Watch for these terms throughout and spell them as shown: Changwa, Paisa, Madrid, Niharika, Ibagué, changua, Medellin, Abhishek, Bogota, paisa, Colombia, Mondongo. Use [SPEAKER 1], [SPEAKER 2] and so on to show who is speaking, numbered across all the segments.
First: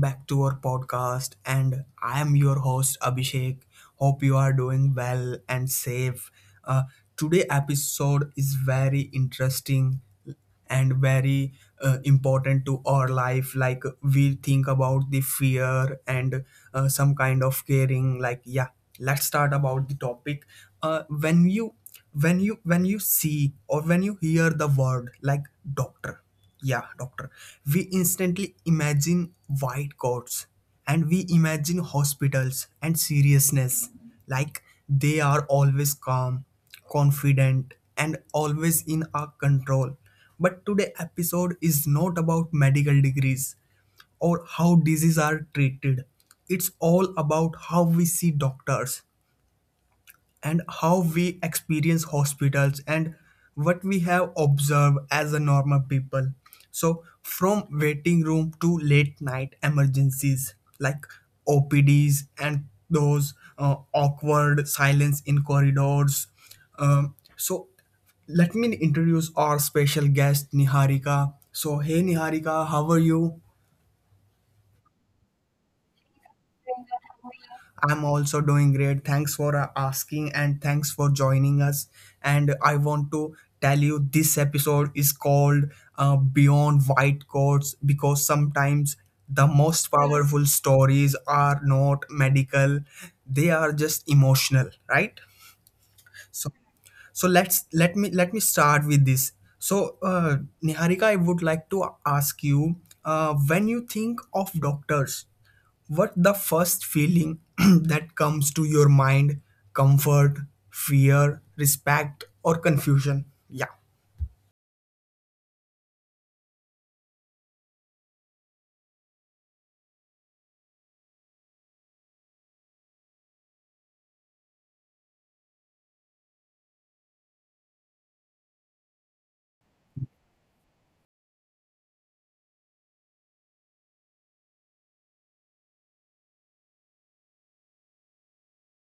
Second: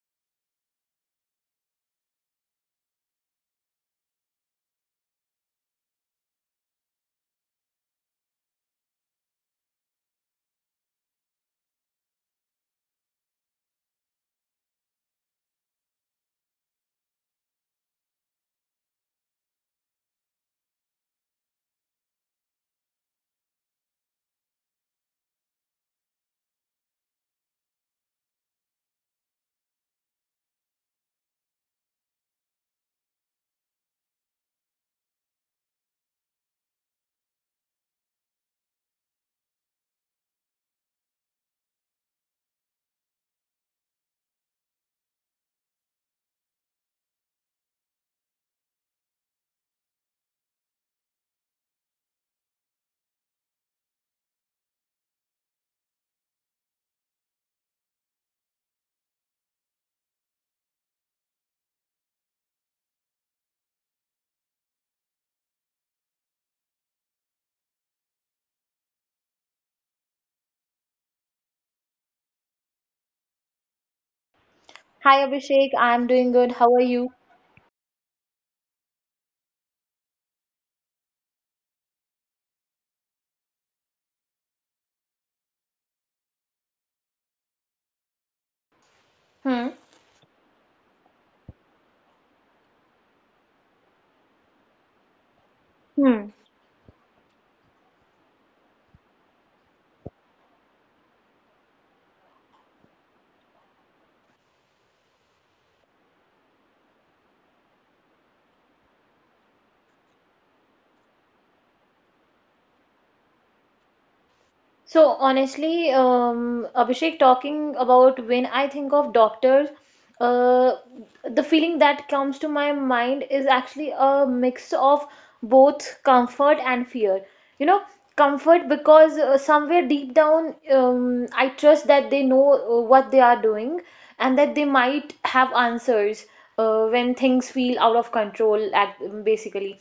[SPEAKER 1] back to our podcast. And I am your host, Abhishek. Hope you are doing well and safe. Uh, today episode is very interesting and very important to our life, like we think about the fear and some kind of caring, like, yeah, let's start about the topic. Uh, when you when you when you see or when you hear the word like doctor, yeah, doctor. We instantly imagine white coats, and we imagine hospitals and seriousness. Like, they are always calm, confident, and always in our control. But today episode is not about medical degrees or how diseases are treated. It's all about how we see doctors and how we experience hospitals and what we have observed as a normal people. So from waiting room to late night emergencies, like opds and those awkward silence in corridors. So let me introduce our special guest, Niharika. So, hey, Niharika, how are you?
[SPEAKER 2] Hi Abhishek, I'm doing good. How are you?
[SPEAKER 1] I'm also doing great. Thanks for asking, and thanks for joining us. And I want to tell you this episode is called Beyond White Coats, because
[SPEAKER 2] Hmm.
[SPEAKER 1] sometimes the most powerful stories are not medical, they are just
[SPEAKER 2] Hmm.
[SPEAKER 1] emotional, right? So, so let me start with this. So, Niharika, I would like to ask you, when you think of doctors, what the first feeling that comes to your mind? Comfort, fear, respect, or confusion?
[SPEAKER 2] So
[SPEAKER 1] Yeah.
[SPEAKER 2] honestly, Abhishek, talking about when I think of doctors, uh, the feeling that comes to my mind is actually a mix of both comfort and fear. You know, Comfort because somewhere deep down, I trust that they know what they are doing and that they might have answers. When things feel out of control act, basically.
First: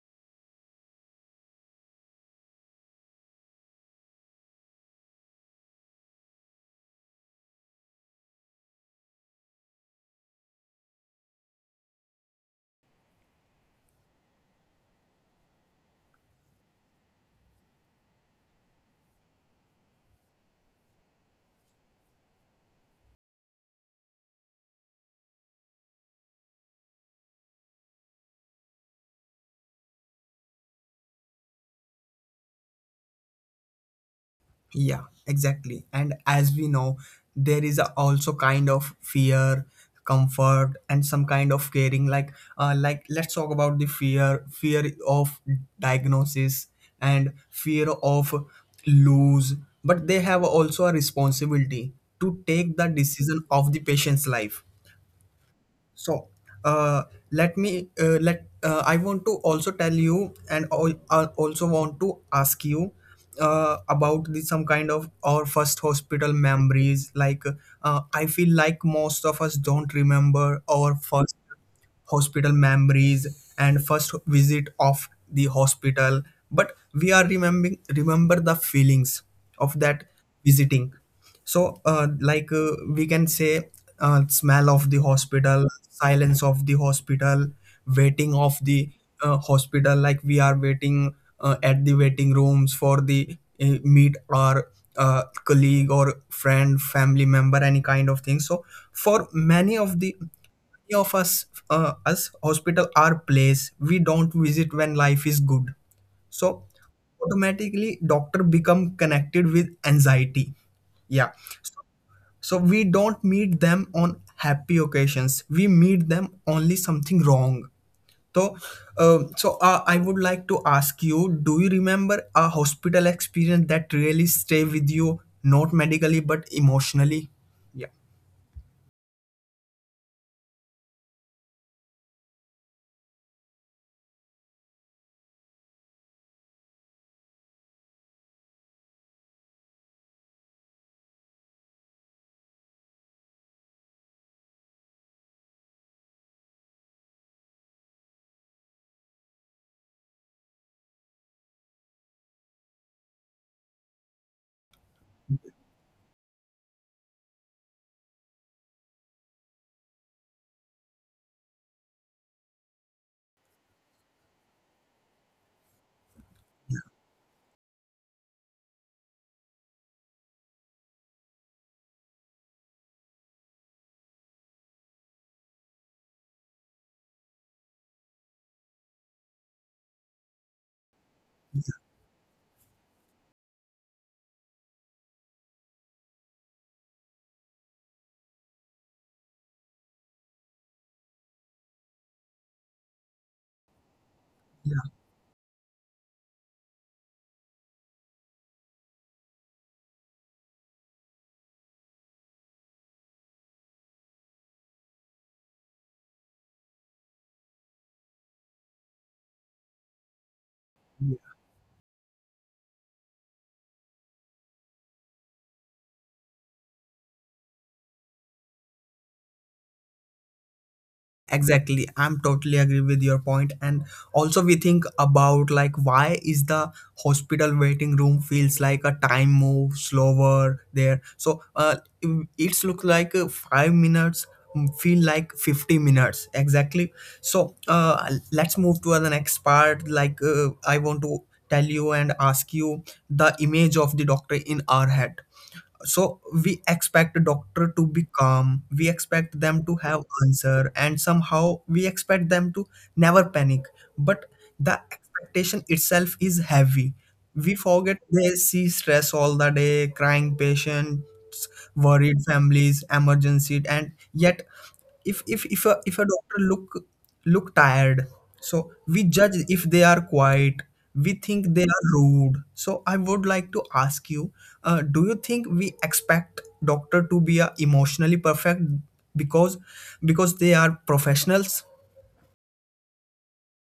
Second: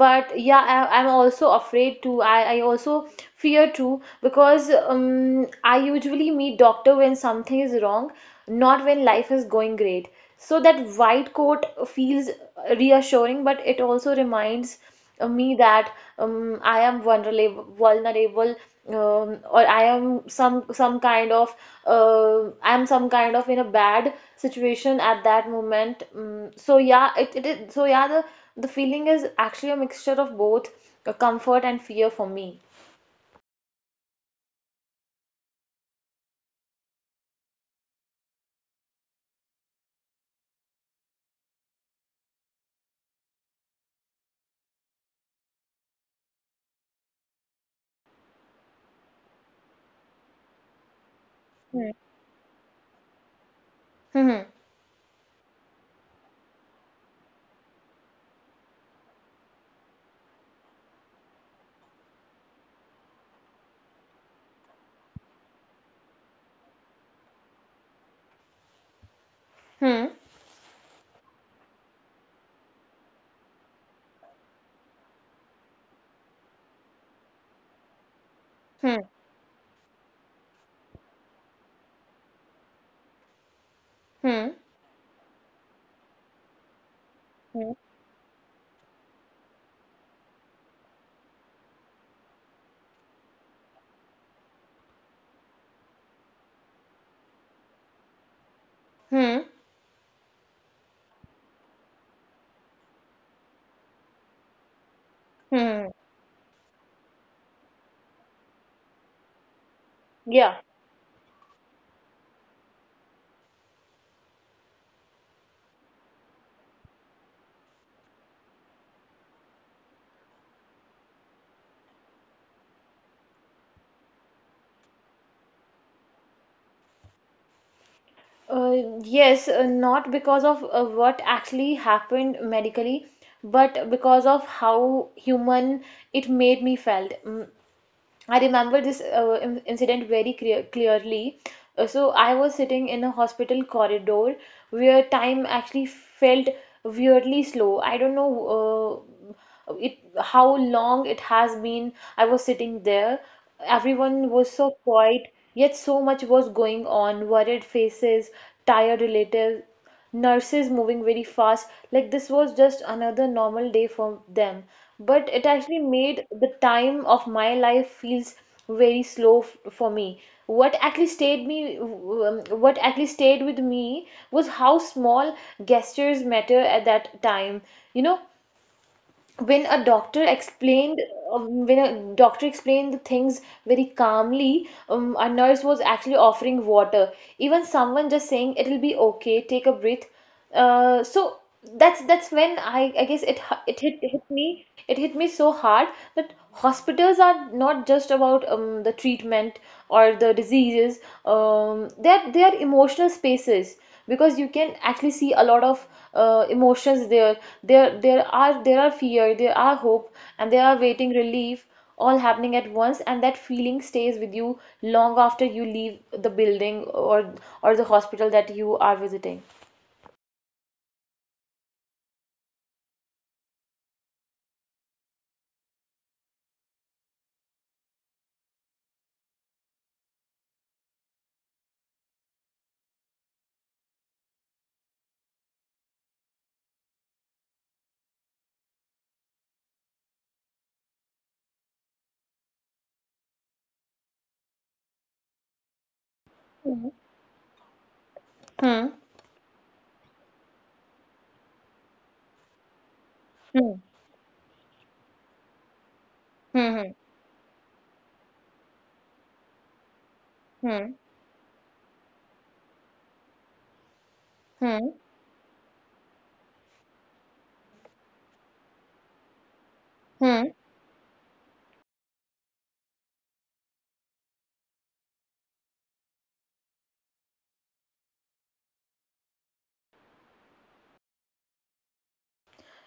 [SPEAKER 2] But yeah, I, I'm also afraid to I also fear too because I usually meet doctor when something is wrong, not when life is going great. So that white coat feels reassuring, but it also reminds me that I am vulnerable, or I am some kind of in a bad situation at that moment. So yeah, it is so yeah, the feeling is actually a mixture of both comfort and fear for me.
[SPEAKER 1] Yeah, exactly. And as we know, there is a also kind of fear, comfort, and some kind of caring, like, like, let's talk about the fear. Fear of diagnosis and fear of lose, but they have also a responsibility to take
[SPEAKER 2] Hmm.
[SPEAKER 1] the decision of the patient's life.
[SPEAKER 2] Hmm.
[SPEAKER 1] So, uh, let me let I want to also tell you, and I also want to ask you about the, some kind of our first hospital memories. Like, I feel like most of us don't remember our
[SPEAKER 2] Hmm.
[SPEAKER 1] first hospital memories and first visit of the hospital, but we are remember the feelings of
[SPEAKER 2] Hmm.
[SPEAKER 1] that visiting. So, like, we can say smell of the
[SPEAKER 2] Hmm.
[SPEAKER 1] hospital, silence of the hospital, waiting of
[SPEAKER 2] Hmm.
[SPEAKER 1] the hospital, like, we are waiting at the waiting rooms for the meet our colleague or friend, family member, any kind of thing. So for many of the
[SPEAKER 2] Hmm.
[SPEAKER 1] Many of us, uh, us hospital are place we don't visit when life is good. So
[SPEAKER 2] Hmm.
[SPEAKER 1] automatically doctor become connected with anxiety. Yeah.
[SPEAKER 2] Yeah.
[SPEAKER 1] So we don't meet them on happy occasions. We meet them only something wrong. So, so I would like to ask you: Do you remember a hospital experience that really stay with you, not medically but emotionally? Yeah.
[SPEAKER 2] Yes, not because of what actually happened medically, but because of how human it made me felt. I remember this incident very clearly. So I was sitting in a hospital corridor where time actually felt weirdly slow. I don't know uh, it how long it has been, I was sitting there. Everyone was so quiet, yet so much was going on. Worried faces, tired relatives, nurses moving very fast, like this was just another normal day for them. But it actually made the time of my life feels very slow for me. What actually stayed with me was how small gestures matter at that time. You know when a doctor explained, the things very calmly, a nurse was actually offering water, even someone just saying it'll be okay, take a breath. uh, so that's when I guess it hu-
[SPEAKER 1] Yeah,
[SPEAKER 2] it hit, hit me it hit me so hard, that hospitals are not just about the treatment or the diseases. They're emotional spaces because you can actually see a lot of emotions there. There are fear, there are hope, and there are waiting relief, all happening at once, and that feeling stays with you long after you leave the building, or the hospital that you are visiting.
[SPEAKER 1] exactly. I'm totally agree with your point. And also we think about, like, why is the hospital waiting room feels like a time move slower there? So it's look like 5 minutes mm, feel like 50 minutes. Exactly. So let's move to the next part. Like, I want to tell you and ask you the image of the doctor in our head. So we expect a doctor to be calm, we expect them to
[SPEAKER 2] Hmm.
[SPEAKER 1] have answer, and somehow we expect them to never panic. But
[SPEAKER 2] Hmm.
[SPEAKER 1] the expectation itself is heavy. We
[SPEAKER 2] Hmm.
[SPEAKER 1] forget they see stress all the day, crying patients,
[SPEAKER 2] Hmm.
[SPEAKER 1] worried families, emergency, and yet if
[SPEAKER 2] Hmm.
[SPEAKER 1] a doctor look tired, so we judge. If they are quiet, we think they are rude. So I would like to ask you, do you think we expect doctor to be a emotionally perfect because they are professionals?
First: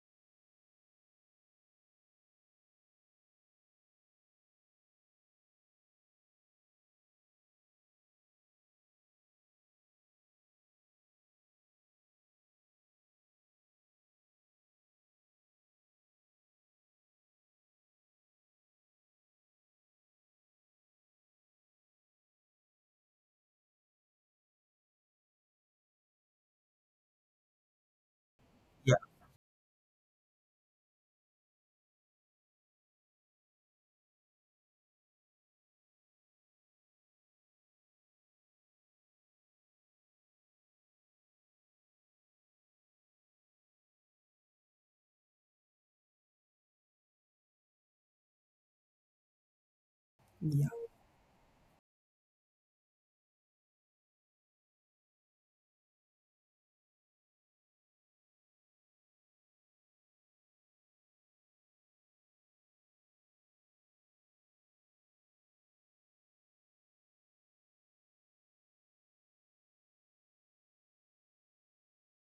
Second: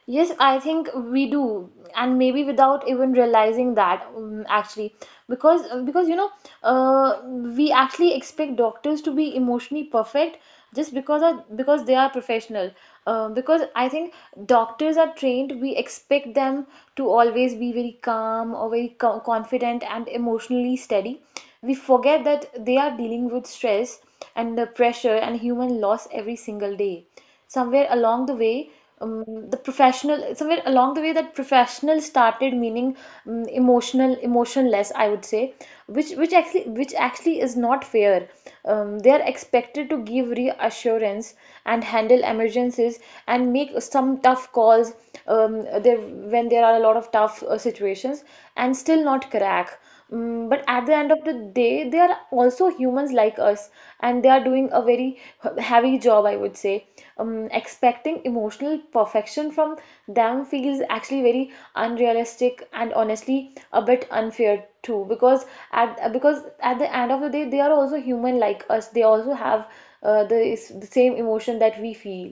[SPEAKER 2] Yes, I think we do, and maybe without even realizing that, actually, because uh, because you know, uh, we actually expect doctors to be emotionally perfect just because they are professional. Because I think doctors are trained, we expect them to always be very calm or very confident and emotionally steady. We forget that they are dealing with stress and the pressure and human loss every single day. Somewhere along the way
[SPEAKER 1] Yeah.
[SPEAKER 2] the professional Somewhere along the way, that professional started meaning emotional emotionless, I would say. Which actually is not fair. They are expected to give reassurance and handle emergencies and make some tough calls, there when there are a lot of tough situations, and still not crack. But
[SPEAKER 1] Yeah.
[SPEAKER 2] at the end of the day, they are also humans like us, and they are doing a very heavy job, I would say. Expecting emotional perfection from them feels actually very unrealistic and honestly a bit unfair too, because at the end of the day, they are also human like us. They also have the same emotion that we feel.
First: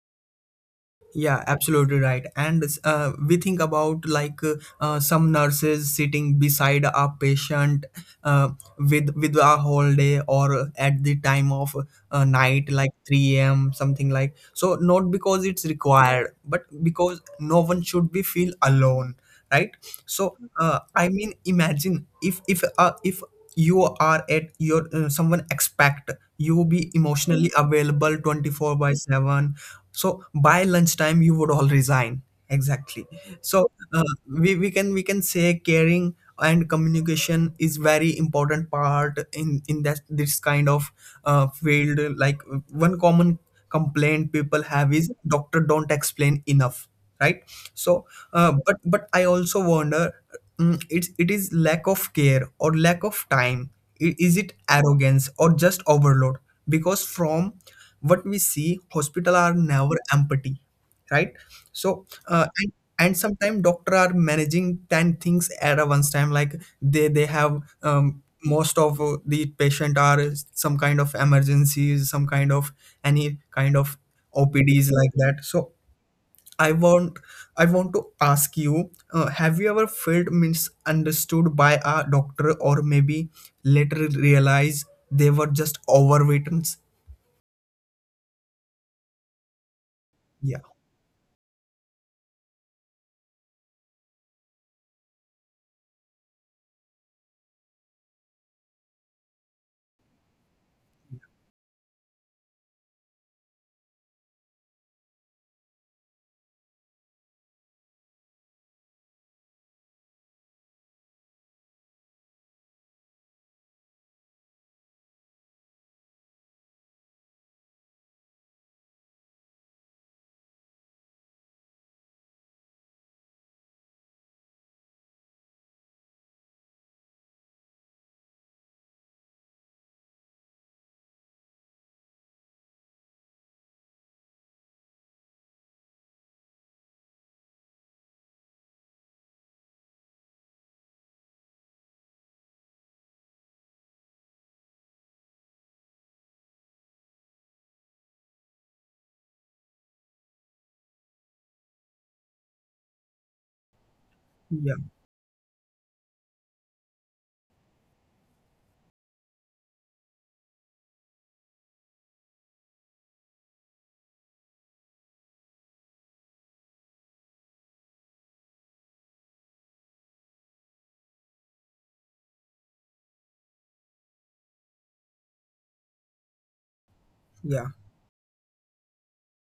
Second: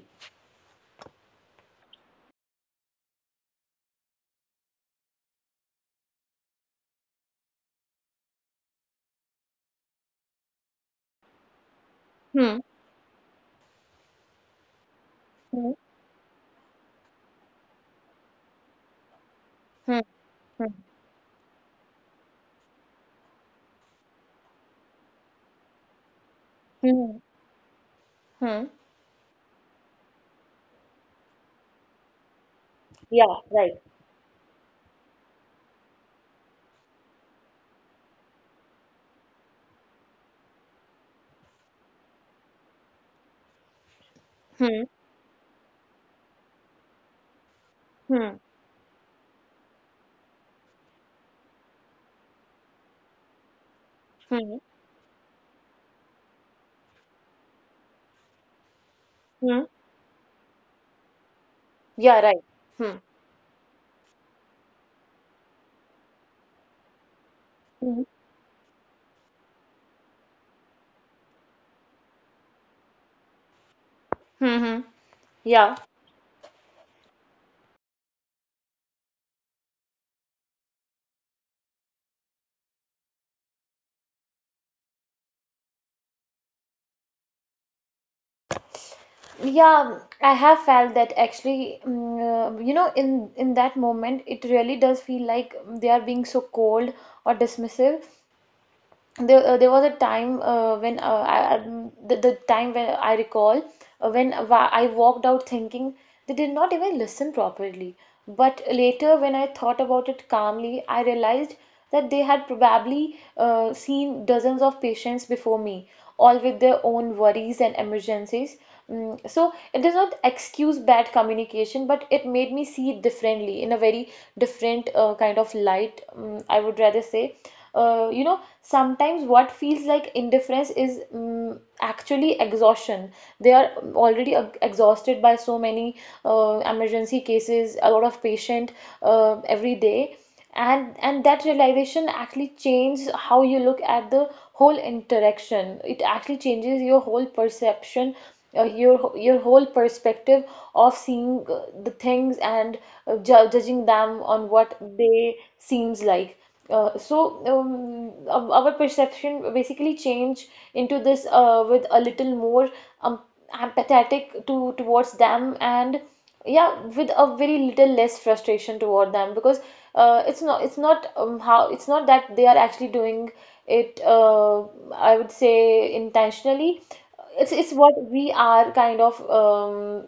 [SPEAKER 1] Yeah, absolutely right. And we think about, like, some nurses sitting beside a patient uh, with a whole day or at the time of
[SPEAKER 2] Hmm.
[SPEAKER 1] night, like 3 a.m. something like. So not because it's
[SPEAKER 2] Hmm.
[SPEAKER 1] required, but because no one should be feel alone, right?
[SPEAKER 2] Hmm.
[SPEAKER 1] So
[SPEAKER 2] Hmm.
[SPEAKER 1] I mean, imagine if you are at your someone expect you be
[SPEAKER 2] Hmm.
[SPEAKER 1] emotionally available
[SPEAKER 2] Hmm.
[SPEAKER 1] 24 by 7, so by lunchtime you would all resign. Exactly.
[SPEAKER 2] Yeah,
[SPEAKER 1] So
[SPEAKER 2] right.
[SPEAKER 1] we can say caring and communication is very important part in that, this kind of field. Like, one common complaint people
[SPEAKER 2] Hmm.
[SPEAKER 1] have is doctor don't explain enough, right? So
[SPEAKER 2] Hmm.
[SPEAKER 1] but I also wonder, mm, it's it is lack of care or lack of time? Is it
[SPEAKER 2] Hmm.
[SPEAKER 1] arrogance or just overload? Because from what we see, hospital are
[SPEAKER 2] Hmm.
[SPEAKER 1] never empty, right? So
[SPEAKER 2] Yeah, right.
[SPEAKER 1] uh, and,
[SPEAKER 2] Hmm.
[SPEAKER 1] and sometimes doctor are managing 10 things at a once time. Like, they have most of the patient are some kind of emergencies, some kind of any kind of
[SPEAKER 2] Mm-hmm.
[SPEAKER 1] opds like
[SPEAKER 2] Yeah.
[SPEAKER 1] that. So I want to ask you, have you ever felt misunderstood by a doctor or maybe later realize they were just overweight?
[SPEAKER 2] Yeah, I have felt
[SPEAKER 1] Yeah.
[SPEAKER 2] that actually. In that moment, it really does feel like they are being so cold or dismissive. There was a time when the time when I recall, I walked out thinking they did not even listen properly. But later, when I thought about it calmly, I realized that they had probably seen dozens of patients before me, all with their own worries and emergencies. So it does not excuse bad communication, but it made me see it differently, in a very different kind of light, I would rather say. Sometimes what feels like indifference is actually exhaustion. They are already exhausted by so many emergency cases, a lot of patient, every day. And that realization actually changes how you look at the whole interaction. It actually changes your whole perspective of seeing the things, and ju judging them on what
[SPEAKER 1] Yeah.
[SPEAKER 2] they seems like. Uh, so um, our perception basically change into this, with a little more um, empathetic to towards them, and yeah, with a very little less frustration toward them, because it's not that they are actually doing it, I would say, intentionally. It's what
[SPEAKER 1] Yeah.
[SPEAKER 2] we are kind of, um,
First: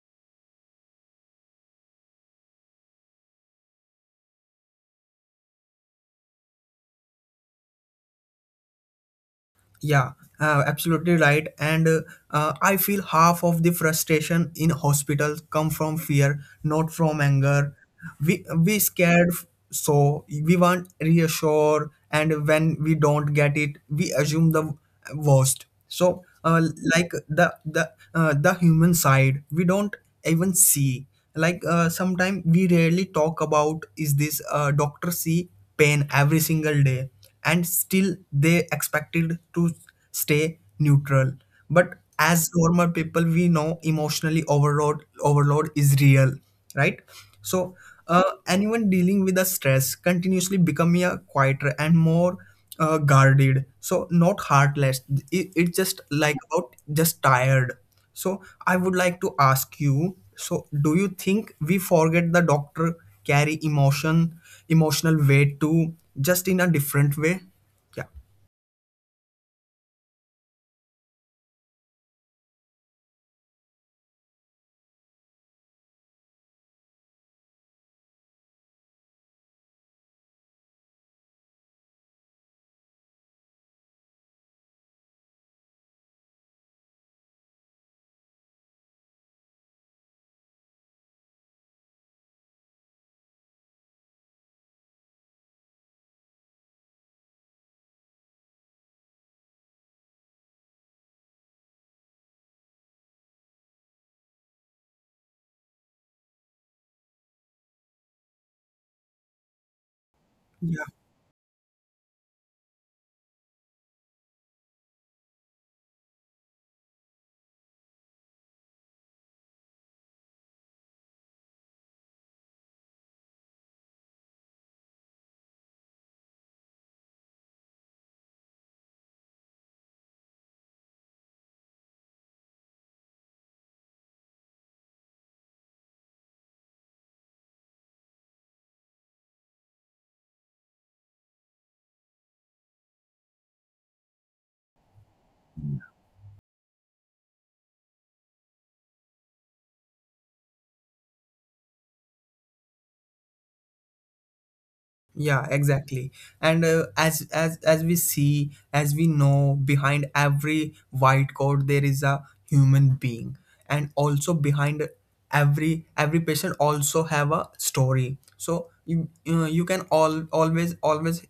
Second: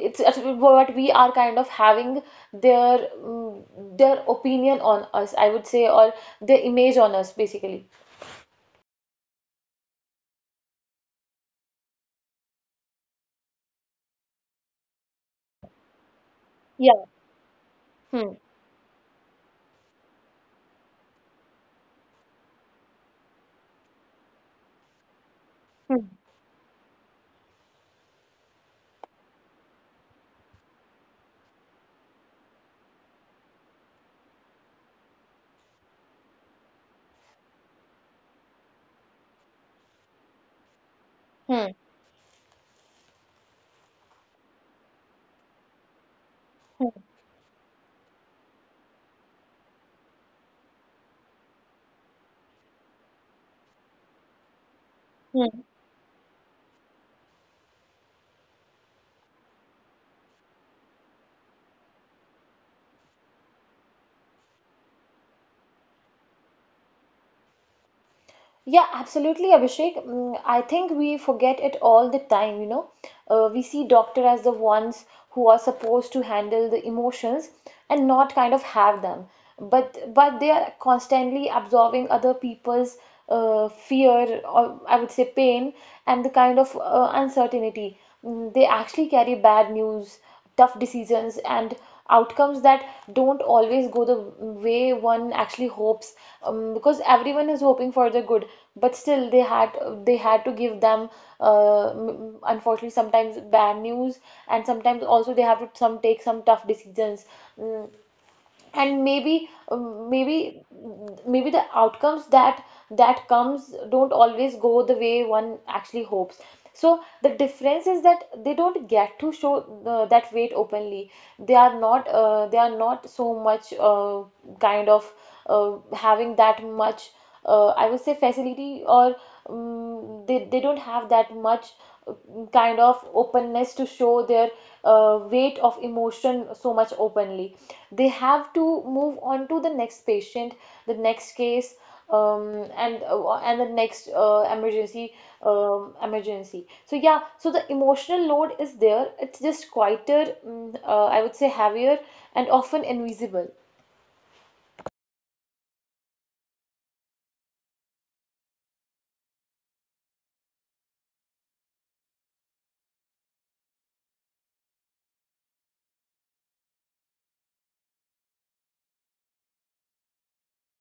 [SPEAKER 2] it's, it's what we are kind of having their opinion on us, I would say, or their image on us basically.
[SPEAKER 1] Yeah, absolutely right. And I feel half of the frustration in hospitals come from fear, not from
[SPEAKER 2] Yeah.
[SPEAKER 1] anger.
[SPEAKER 2] Hmm.
[SPEAKER 1] We scared, so we want reassure, and when we don't get it, we assume the worst. So,
[SPEAKER 2] Hmm.
[SPEAKER 1] like, the the human side, we don't even see. Like, sometimes we rarely talk about is this doctor see pain every single day, and still they expected to stay neutral. But
[SPEAKER 2] Hmm.
[SPEAKER 1] as normal people, we know emotionally overload is real, right?
[SPEAKER 2] Hmm.
[SPEAKER 1] So anyone dealing with the stress continuously becoming a quieter and more guarded. So not heartless, it's just
[SPEAKER 2] Hmm.
[SPEAKER 1] like about just tired. So I would like to ask you, so do you think we forget the doctor carry emotion, emotional weight too, just in a different way? Yeah.
[SPEAKER 2] Yeah, absolutely, Abhishek. I think we forget it all the time. We see doctor as the ones who are supposed to handle the emotions, and not kind of have them. But they are constantly absorbing other people's fear, or I would say pain, and the kind of uncertainty. They actually carry bad news, tough decisions, and outcomes that don't always go the way one actually hopes. Because everyone is hoping for the good, but still they had to give them, unfortunately, sometimes bad news, and sometimes also they have to some take some tough decisions. Mm, and maybe uh,
[SPEAKER 1] Yeah.
[SPEAKER 2] maybe maybe the outcomes that comes don't always go the way one actually hopes. So the difference is that they don't get to show that weight openly. They are not so much kind of having that much, I would say, facility, or um, they don't have that much uh, kind of openness to show their weight of emotion so much openly. They have to move on to the next patient, the next case, and the next emergency. So yeah, so the emotional load is there. It's just quieter, I would say, heavier, and often invisible.
[SPEAKER 1] Yeah, exactly. And as we see, as we know, behind every white coat there is a human being. And also behind every patient also have a story. So you, you can all always always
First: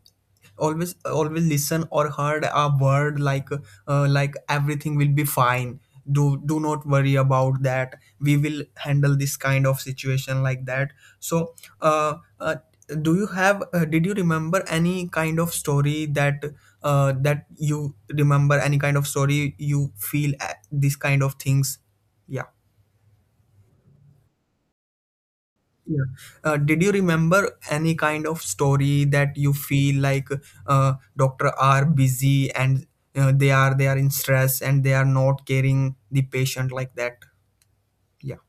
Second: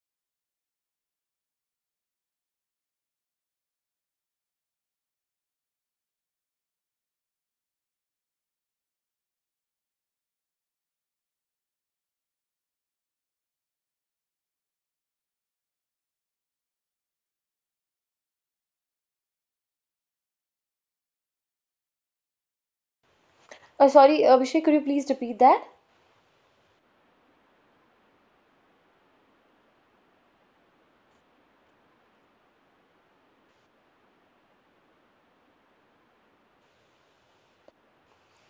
[SPEAKER 1] always always listen or heard a word like, like, everything will be fine, do not worry about that, we will handle this kind of situation like that. So uh, uh, do you have did you remember any kind of story that you feel these kind of things? Yeah.
[SPEAKER 2] Sorry Abhishek, could you please repeat that?
[SPEAKER 1] Yeah. Did you remember any kind of story that you feel like doctor are busy and they are in stress and they are not caring the patient like that? Yeah.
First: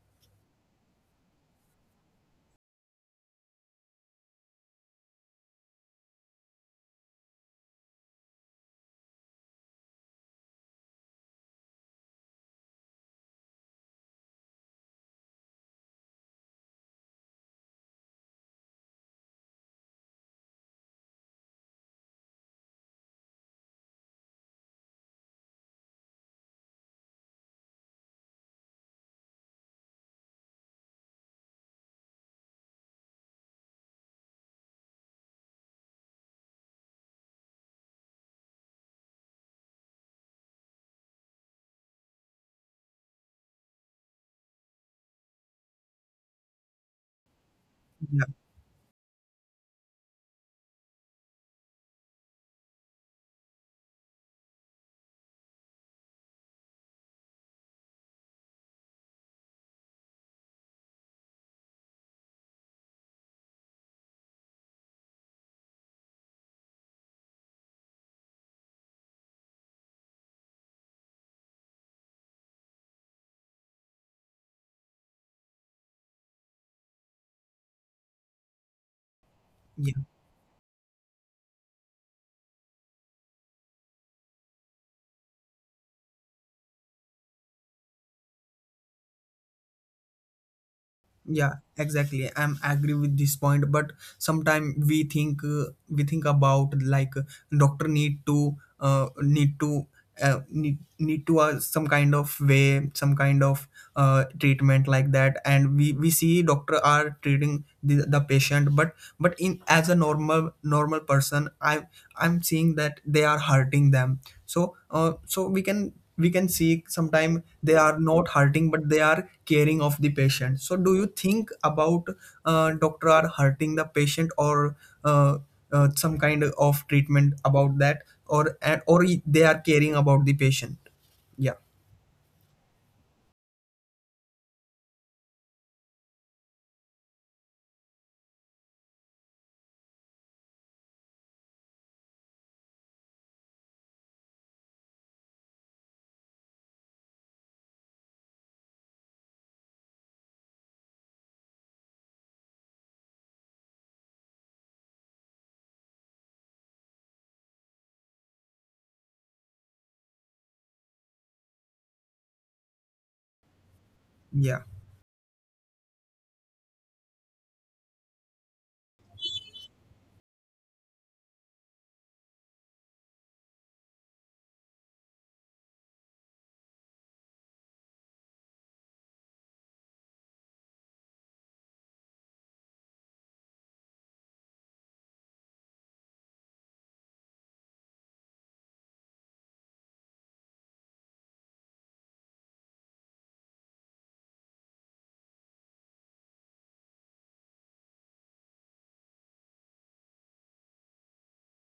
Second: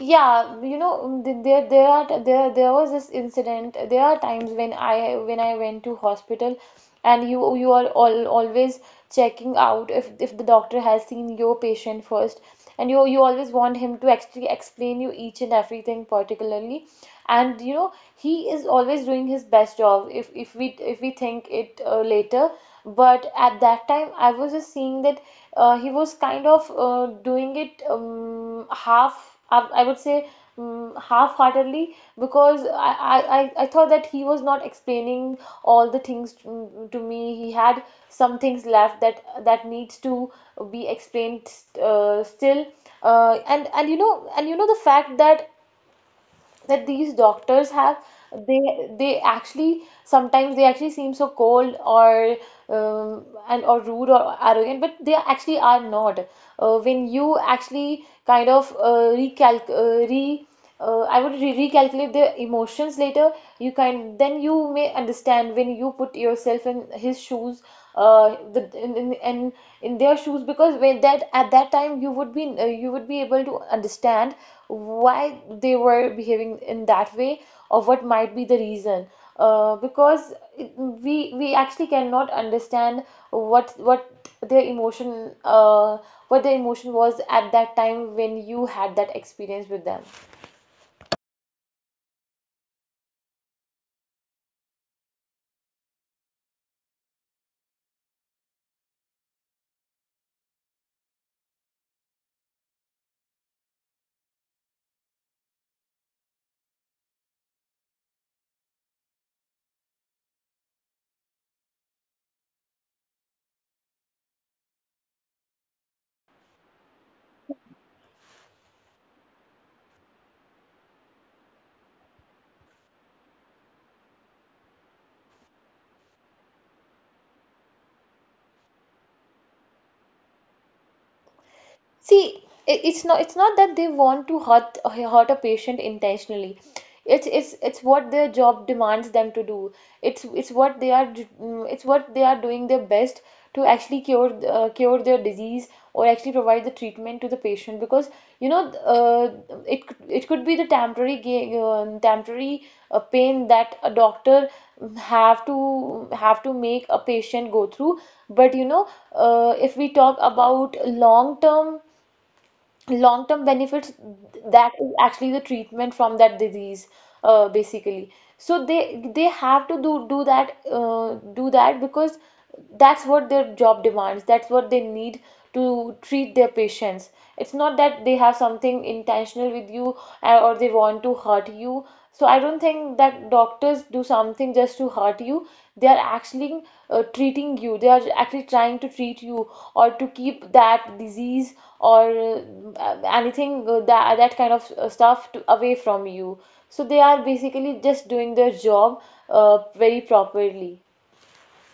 [SPEAKER 2] Yeah, there was this incident. There are times when I went to hospital, and you are all always checking out if the doctor has seen your patient first, and you always want him to actually explain you each and everything particularly, and you know he is always doing his best job if we think it later. But at that time I was just seeing that he was kind of doing it, I would say, half-heartedly, because I thought that he was not explaining all the things to me. He had some things left that needs to be explained still. And the fact that these doctors have,
[SPEAKER 1] Yeah.
[SPEAKER 2] they they actually sometimes they actually seem so cold, or rude or arrogant, but they actually are not, when you actually kind of recalc re I would re recalculate the emotions later. You can then you may understand, when you put yourself in his shoes, the in their shoes, because when that at that time you would be able to understand why they were behaving in that way, or what might be the reason. Because we actually cannot understand what what their emotion uh, what their emotion was at that time when you had that experience with them.
[SPEAKER 1] Yeah, exactly. I'm agree with this point. But sometimes we think, we think about, like, doctor need to some kind of way, some kind of treatment like that. And we see doctor are treating the patient, but in as a normal person, I'm seeing that they are hurting them. So we can see sometime they are not hurting, but they are caring of the patient. So do you think about doctor are hurting the patient or uh, some kind of treatment about that, or or they are caring about the patient? Yeah.
[SPEAKER 2] See, it's not that they want to hurt a patient intentionally. It's what their job demands them to do. It's what they are doing their best to actually cure their disease, or actually provide the treatment to the patient, because you know uh, it could be the temporary pain that a doctor have to have to make a patient go through. But if we talk about long term long-term benefits
[SPEAKER 1] Yeah.
[SPEAKER 2] that is actually the treatment from that disease. Basically, so they have to do that, do that because that's what their job demands, that's what they need to treat their patients. It's not that they have something intentional with you, or they want to hurt you. So I don't think that doctors do something just to hurt you. They are actually treating you. They are actually trying to treat you or to keep that disease or anything, that kind of stuff, away from you. So they are basically just doing their job very properly.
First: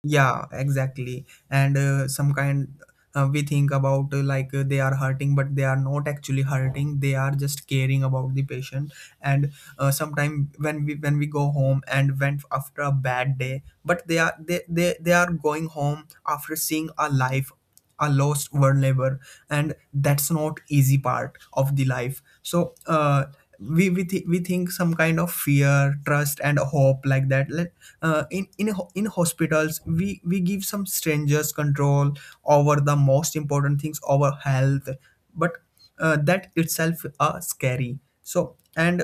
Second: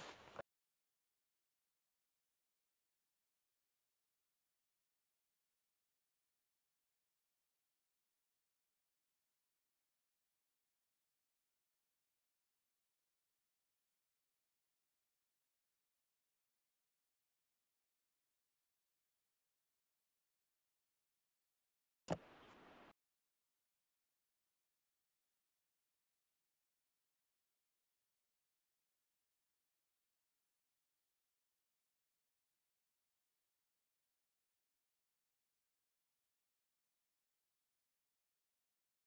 [SPEAKER 1] Yeah, exactly. And some kind, we think about, like, they are hurting, but they are not actually hurting. They are just caring about the patient. And sometime when we go home and went after a bad day, but they are they are going home after seeing a life, a lost world labor, and that's not easy part of the life. So we think some kind of fear, trust, and hope like that. Let, in ho- in hospitals, we give some strangers control over the most important things, over health. But that itself are scary. So, and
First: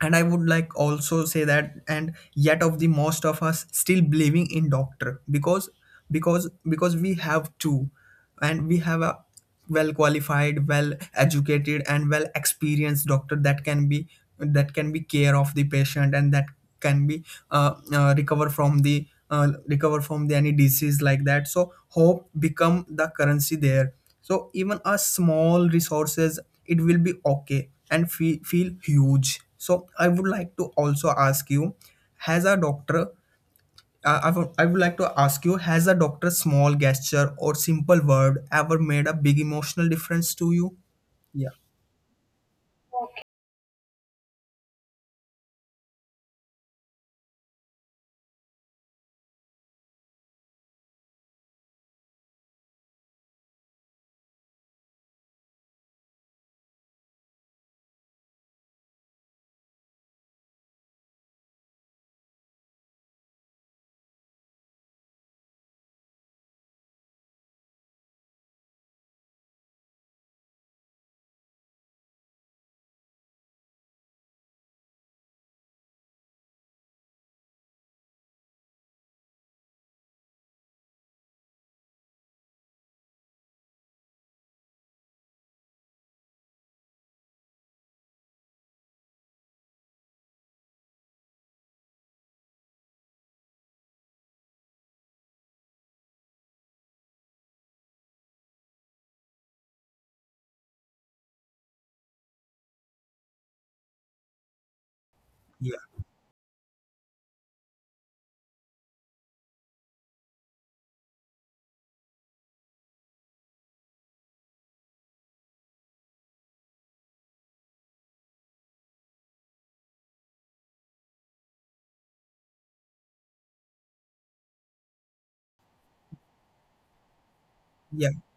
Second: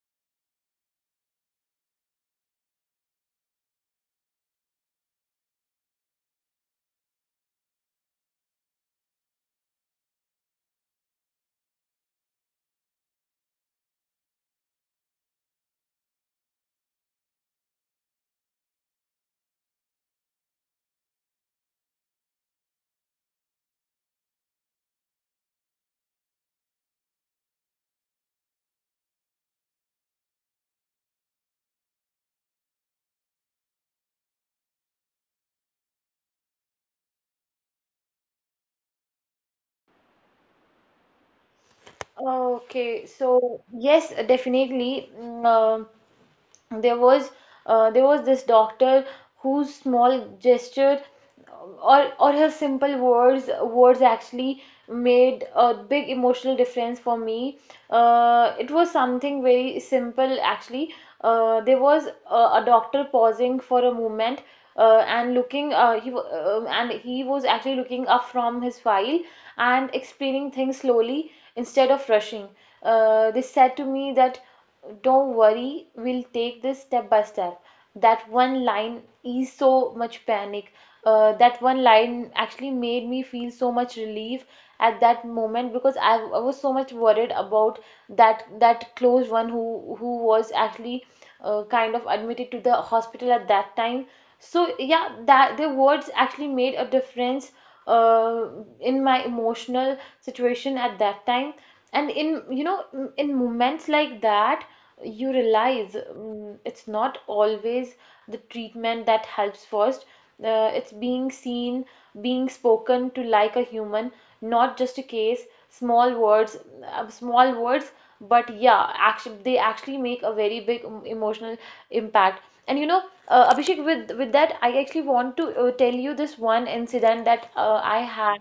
[SPEAKER 1] I would like also say that, and yet of the most of us still believing in doctor because we have to. And we have a well qualified, well educated, and well experienced doctor that can be care of the patient, and that can be recover from the any disease like that. So hope become the currency there. So even a small resources, it will be okay and feel huge. So I would like to also ask you, has a doctor I would like to ask you, has a doctor's small gesture or simple word ever made a big emotional difference to you? Yeah,
[SPEAKER 2] Okay, so yes, definitely. There was there was this doctor whose small gesture or her simple words actually made a big emotional difference for me. It was something very simple, actually. There was a doctor pausing for a moment, and he was actually looking up from his file and explaining things slowly instead of rushing. They said to me that, "Don't worry, we'll take this step by step." That one line is so much panic. That one line actually made me feel so much relief at that moment, because I was so much worried about that close one who was actually kind of admitted to the hospital at that time. So yeah, that the words actually made a difference uh, in my emotional situation at that time. And in, you know, in moments like that you
[SPEAKER 1] yeah,
[SPEAKER 2] realize, it's not always the treatment that helps first. It's being seen, being spoken to like a human, not just a case. Small words, small words, but yeah, actually they actually make a very big emotional impact. And you know, Abhishek, with that I actually want to tell you this one incident that I
[SPEAKER 1] yeah,
[SPEAKER 2] had,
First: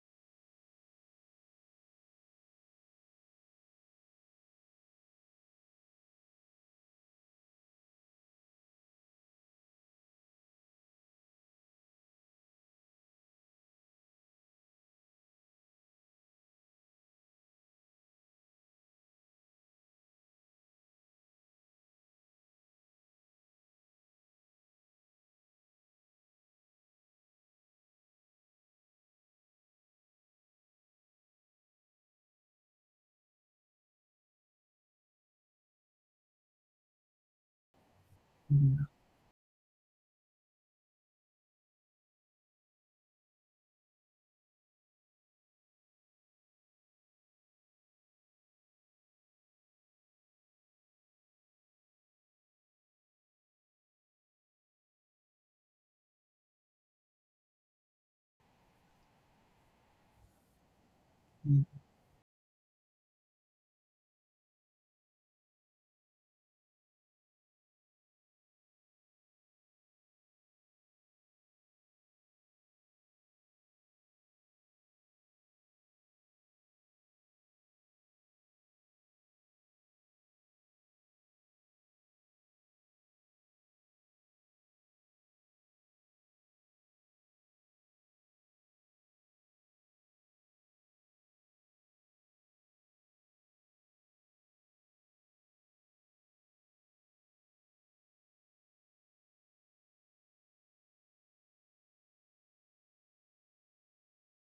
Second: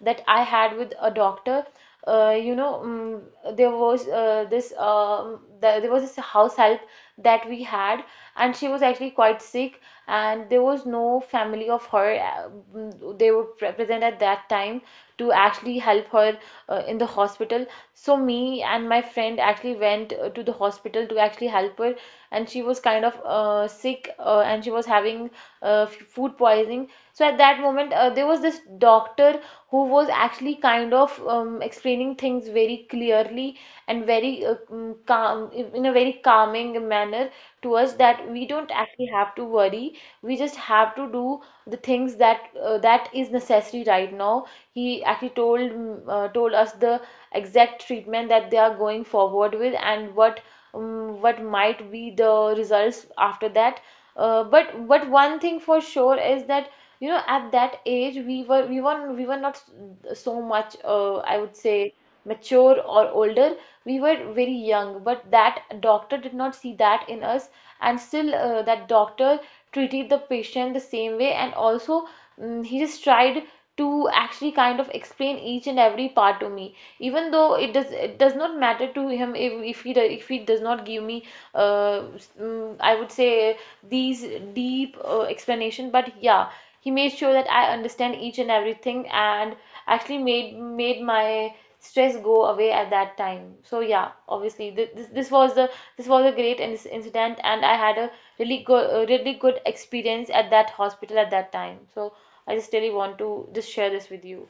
[SPEAKER 2] that I had with a doctor. You know, there was this there there was this house help that we had, and she was actually quite sick, and there was no family of her. They were present at that time to actually help her in the hospital. So me and my friend actually went to the hospital to actually help her, and she was kind of sick, and she was having uh, f- food poisoning. So at that moment, there was this doctor who was actually kind of explaining things very clearly and very calm, in a very calming manner, to us that we don't actually have to worry. We just have to do the things that that is necessary right now. He actually told told us the exact treatment that they are going forward with and what might be the results after that. But one thing for sure is that, you know, at that age we were we were not so much, I would
[SPEAKER 1] yeah,
[SPEAKER 2] say, mature or older. We were very young, but that doctor did not see that in us, and still that doctor treated the patient the same way, and also he just tried to actually kind of explain each and every part to me, even though it does, it does not matter to him if he do, if he does not give me uh, I would say these deep explanation. But yeah, he made sure that I understand each and everything, and actually made my stress go away at that time. So yeah, obviously th this this was the, this was a great in incident, and I had a really good, really good experience at that hospital at that time. So I just really want to just share this with you.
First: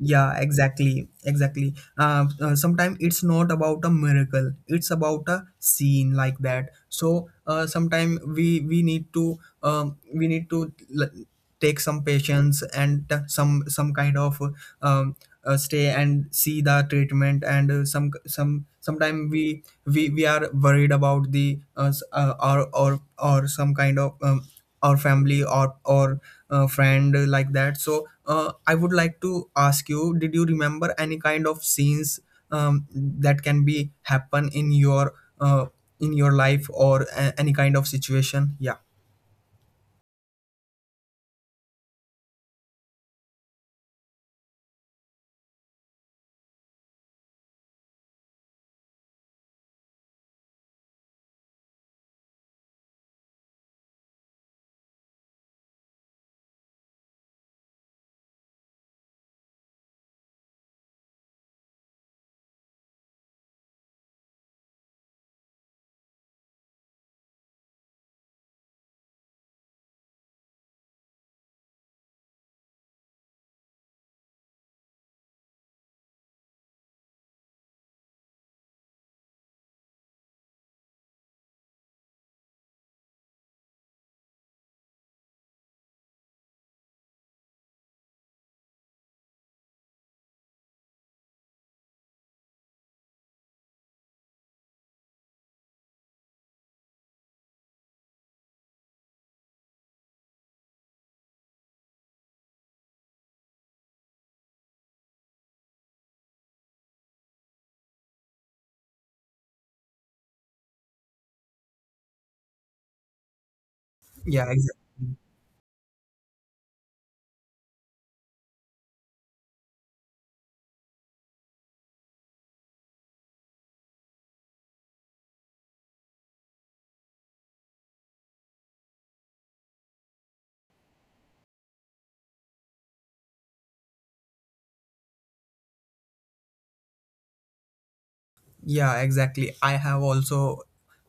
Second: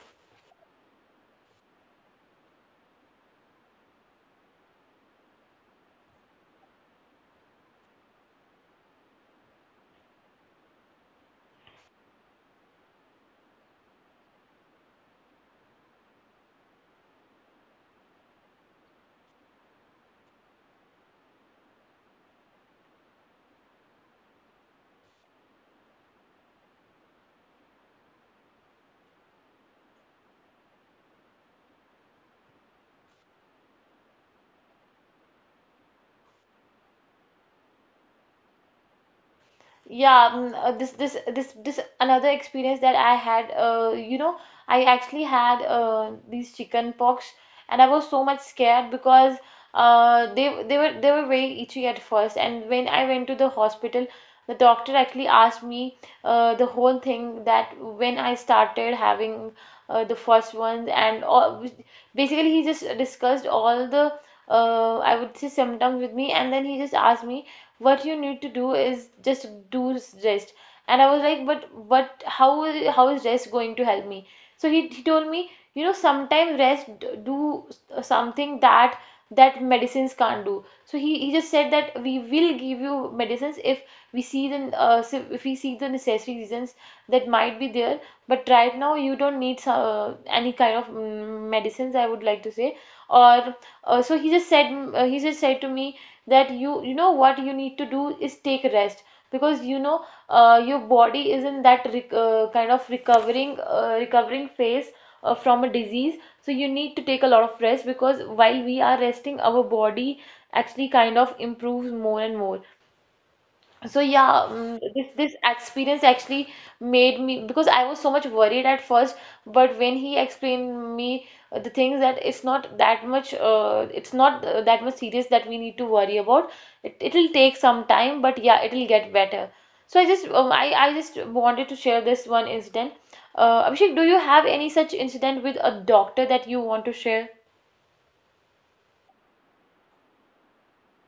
[SPEAKER 1] Yeah, exactly, exactly. Sometimes it's not about a miracle; it's about a scene like that. So sometimes we need to we need to l- take some patience and some kind of um, stay and see the treatment and sometimes we are worried about the or some kind of or family or friend like that. So I would like to ask you, did you remember any kind of scenes that can be happen uh, in your life or any kind of situation? Yeah,
[SPEAKER 2] Yeah, this another experience that I had. You know, I actually had these chicken pox, and I was so much scared because they were they were very itchy at first. And when I went to the hospital, the doctor actually asked me the whole thing, that when I started having the first ones, and all, basically he just discussed all the I would say symptoms with me, and then he just asked me, "What you need to do is just do rest." And I was like, but how is, how is rest going to help me?" So he told me, "You know, sometimes rest do something that that medicines can't do." So he just said that we will give you medicines if we see the if we see the necessary reasons that might be there, but right now you don't need some, any kind of medicines, I would like to say. Or so he just said, he just said to me that, you know, what you need to do is take rest, because you know your body is in that rec kind of recovering, recovering phase from a disease. So you need to take a lot of rest, because while we are resting, our body actually kind of improves more and more. So yeah,
[SPEAKER 1] yeah,
[SPEAKER 2] this this experience actually made me, because I was so much worried at first, but when he explained me the things that it's not that much, it's not that much serious that we need to worry about. It it'll take some time, but yeah, it'll get better. So I just wanted to share this one incident. Abhishek, do you have any such incident with a doctor that you want to share?
[SPEAKER 1] yeah, exactly, I have also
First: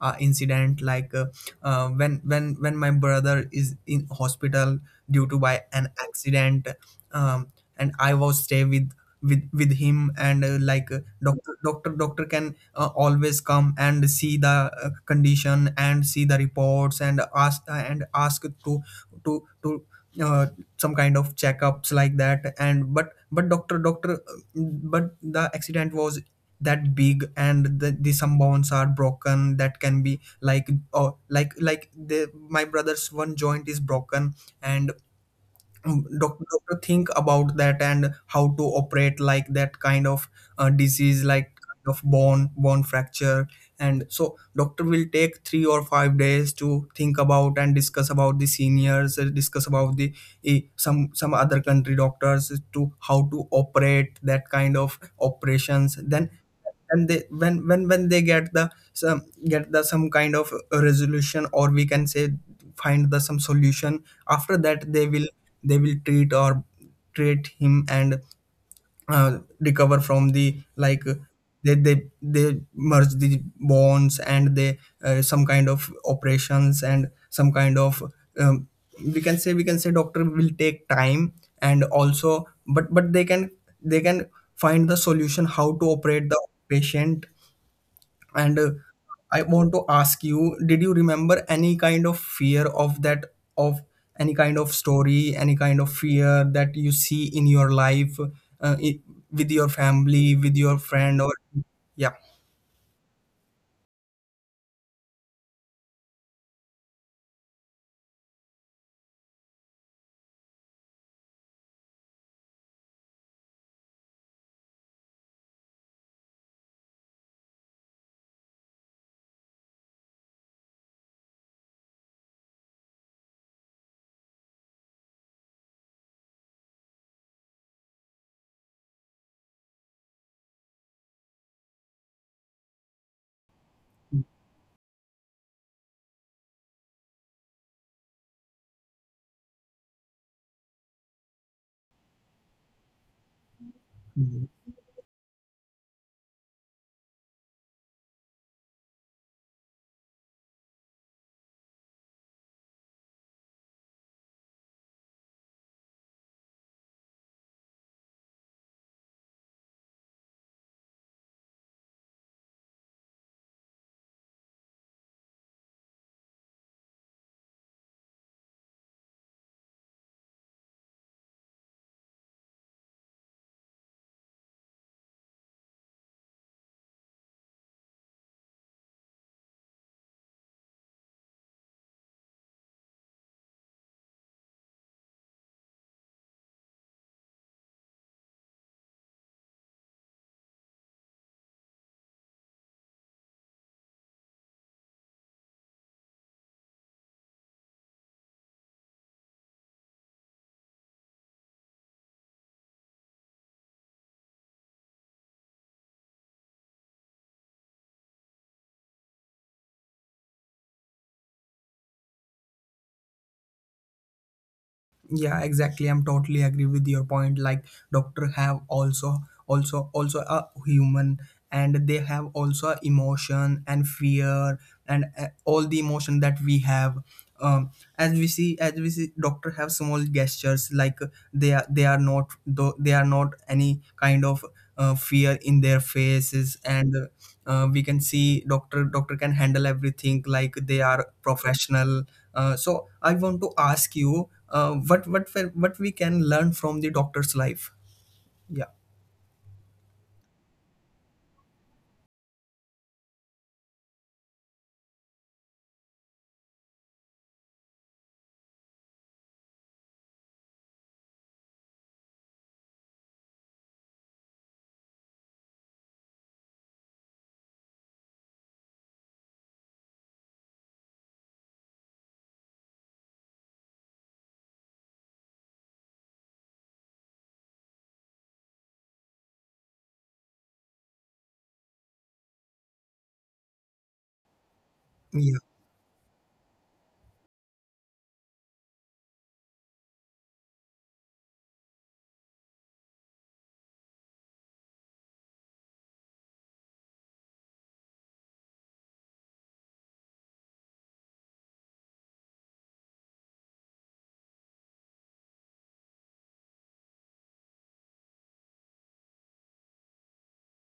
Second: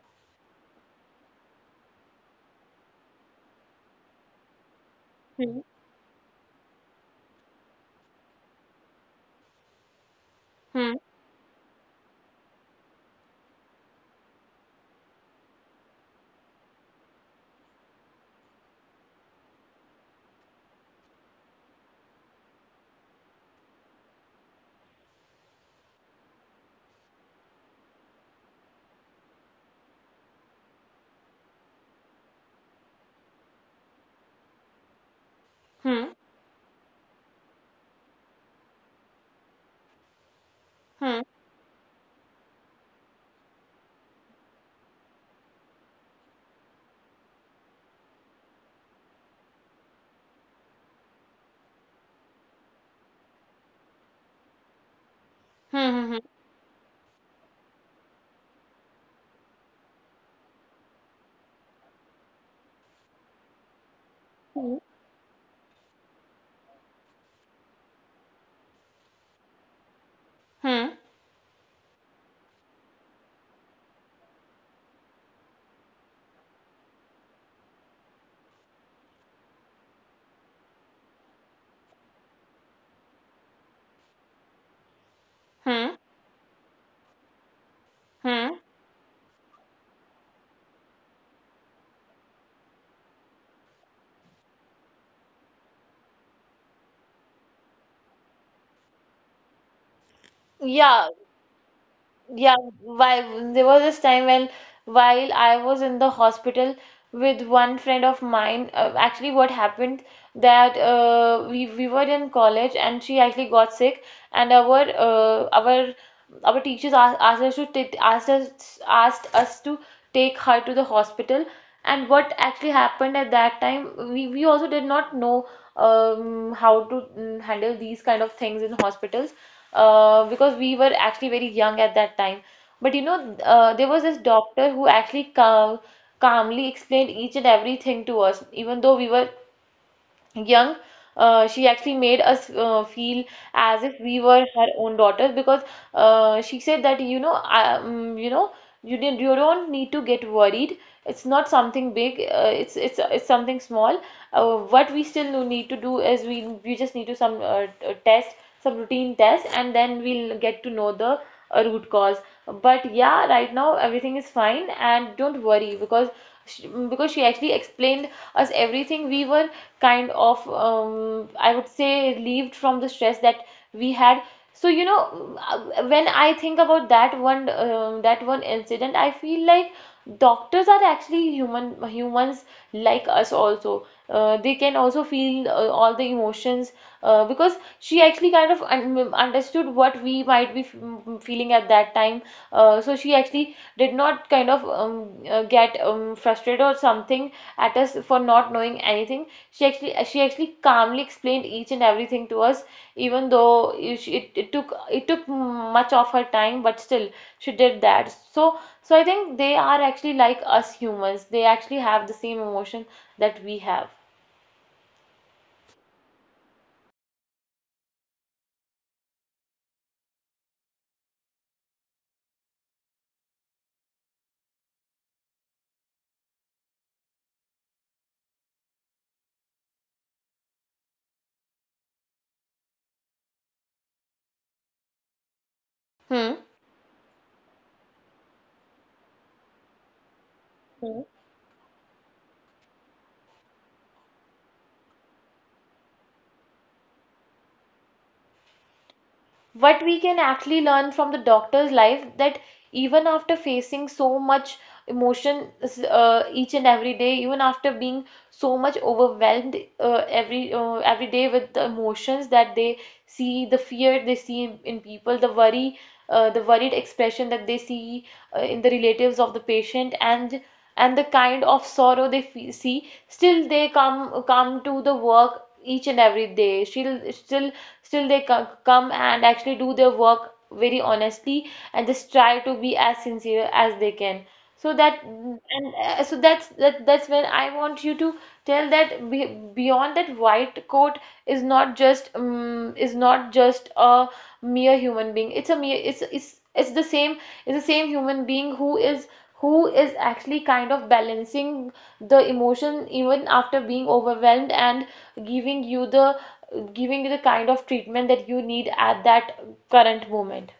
[SPEAKER 1] incident like when when my brother is in hospital due to by
[SPEAKER 2] Hmm.
[SPEAKER 1] an accident. um, and I was stay with with him, and like
[SPEAKER 2] Hmm.
[SPEAKER 1] doctor can always come and see the condition and see the reports, and ask to to to uh, some kind of checkups like that. And but doctor, but the accident was that big, and the some bones are broken that can be like, oh, like the my brother's one joint is broken, and
[SPEAKER 2] Hmm.
[SPEAKER 1] doctor think about that and how to operate like that kind of disease,
[SPEAKER 2] Hmm.
[SPEAKER 1] like kind of bone fracture. And so doctor will take 3 or 5 days to think about and discuss about the seniors, discuss about the some other country doctors to how to operate that kind of operations.
[SPEAKER 2] Hmm.
[SPEAKER 1] Then, and they, when when they get the some, get the some kind of resolution, or we can say find the some solution, after
[SPEAKER 2] Hmm. Hmm.
[SPEAKER 1] that they will treat or treat him, and recover from the, like
[SPEAKER 2] Hmm.
[SPEAKER 1] they they they merge the bonds, and they some kind of operations and some kind of um, we can say, doctor will take time, and also, but they can find the solution how to
[SPEAKER 2] Hmm.
[SPEAKER 1] operate the patient. And
[SPEAKER 2] Hmm.
[SPEAKER 1] I want to ask you, did you remember any kind of fear of that, of any kind of story, any kind of fear that you see in your life, I with your family,
[SPEAKER 2] Yeah.
[SPEAKER 1] with your friend, or...
[SPEAKER 2] Yeah,
[SPEAKER 1] Yeah,
[SPEAKER 2] why, there was this time when, while I was in the hospital with one friend of mine, actually what happened that we were in college and she actually got sick, and our our teachers asked us to take her to the hospital. And what actually happened at that time, we also did not know how to handle these kind of things in hospitals, because we were actually very young at that time. But you know, there was this doctor who actually calmly explained each and everything to us. Even though we were young, she actually made us feel as if we were her own daughters, because she said that, you know, you know, you don't need to get worried, it's not something big, it's something small. What we still need to do is we just need to some test, some routine test, and then we'll get to know the root cause. But yeah, right now everything is fine, and don't worry. Because because she actually explained us everything, we were kind of I would say relieved from the stress that we had. So you know, when I think about that one, that one incident, I feel like doctors are actually humans like us also. They can also feel all the emotions, because she actually kind of understood what we might be feeling at that time. So she actually did not kind of get frustrated or something at us for not knowing anything. She actually calmly explained each and everything to us, even though it, it took, it took much of her time. But still she did that. So so I think they are actually like us humans, they actually have the same emotion that we have.
[SPEAKER 1] yeah, exactly, I'm totally agree with your point, like doctor have also a human, and they have also emotion and fear, and all the emotion that we have. um as we see doctor have small gestures, like they are not, though they are not any kind of fear in
[SPEAKER 2] Hmm.
[SPEAKER 1] their faces. And we can see, doctor can handle everything, like they are professional. So I want to ask you, what we can learn from the doctor's life? Yeah,
[SPEAKER 2] What we can actually learn from the doctor's life that, even after facing so much emotion each and every day, even after being so much overwhelmed every day with the emotions that they see, the fear they see in people, the worry, the worried expression that they see in the relatives of the patient, and the kind of sorrow they fe see. Still they come to the work each and every day. Still, still they come and actually do their work very honestly, and just try to be as sincere as they can. So that, and so that's that, that's when I want you to tell that, be, beyond that white coat is not just a mere human being. It's a mere, it's the same, it's the same human being who is, who is actually kind of balancing the emotion even after being overwhelmed, and giving you the, giving you the kind of treatment that you need at that current moment.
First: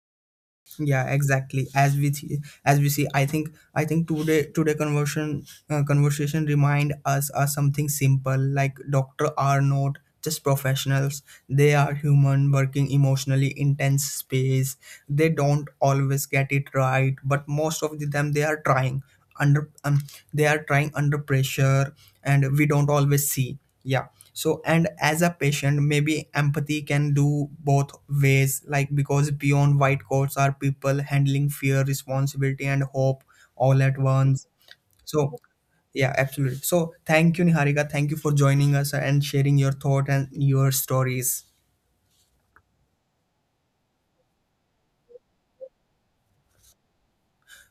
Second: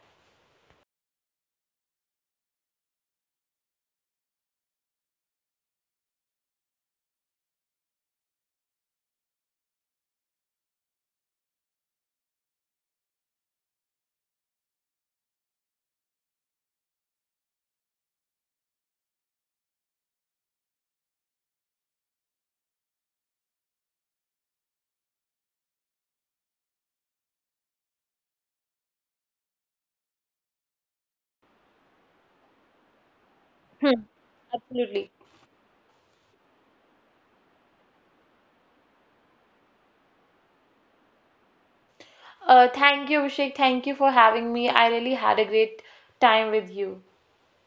[SPEAKER 1] yeah, exactly. As as we see, I think I think today today conversion conversation remind us are something simple, like doctor are not just professionals. They are human working emotionally intense space. They don't always get it right, but most of the them they are trying under pressure and we don't always see. Yeah. So, and as a patient, maybe empathy can do both ways, like because beyond white coats are people handling fear, responsibility, and hope all at
[SPEAKER 2] Hmm.
[SPEAKER 1] once.
[SPEAKER 2] Absolutely.
[SPEAKER 1] So, yeah, absolutely. So thank you, Niharika, thank you for joining us and sharing your thought and your stories.
[SPEAKER 2] Thank you, Abhishek. Thank you for having me. I really had a great time with you.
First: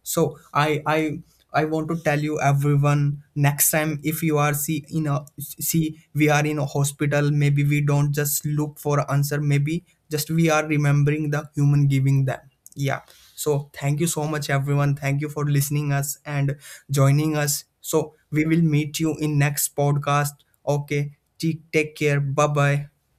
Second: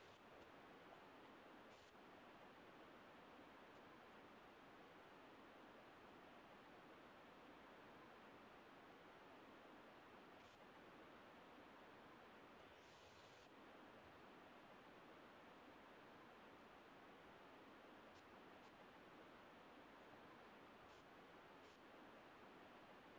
[SPEAKER 1] So I want to tell you everyone, next time if you are see in a, see we are in a hospital, maybe we don't just look for answer, maybe just we are remembering the human, giving them. Yeah. So thank you so much, everyone. Thank you for listening us and joining us, so we will meet you in next podcast. Okay. Take care. Bye bye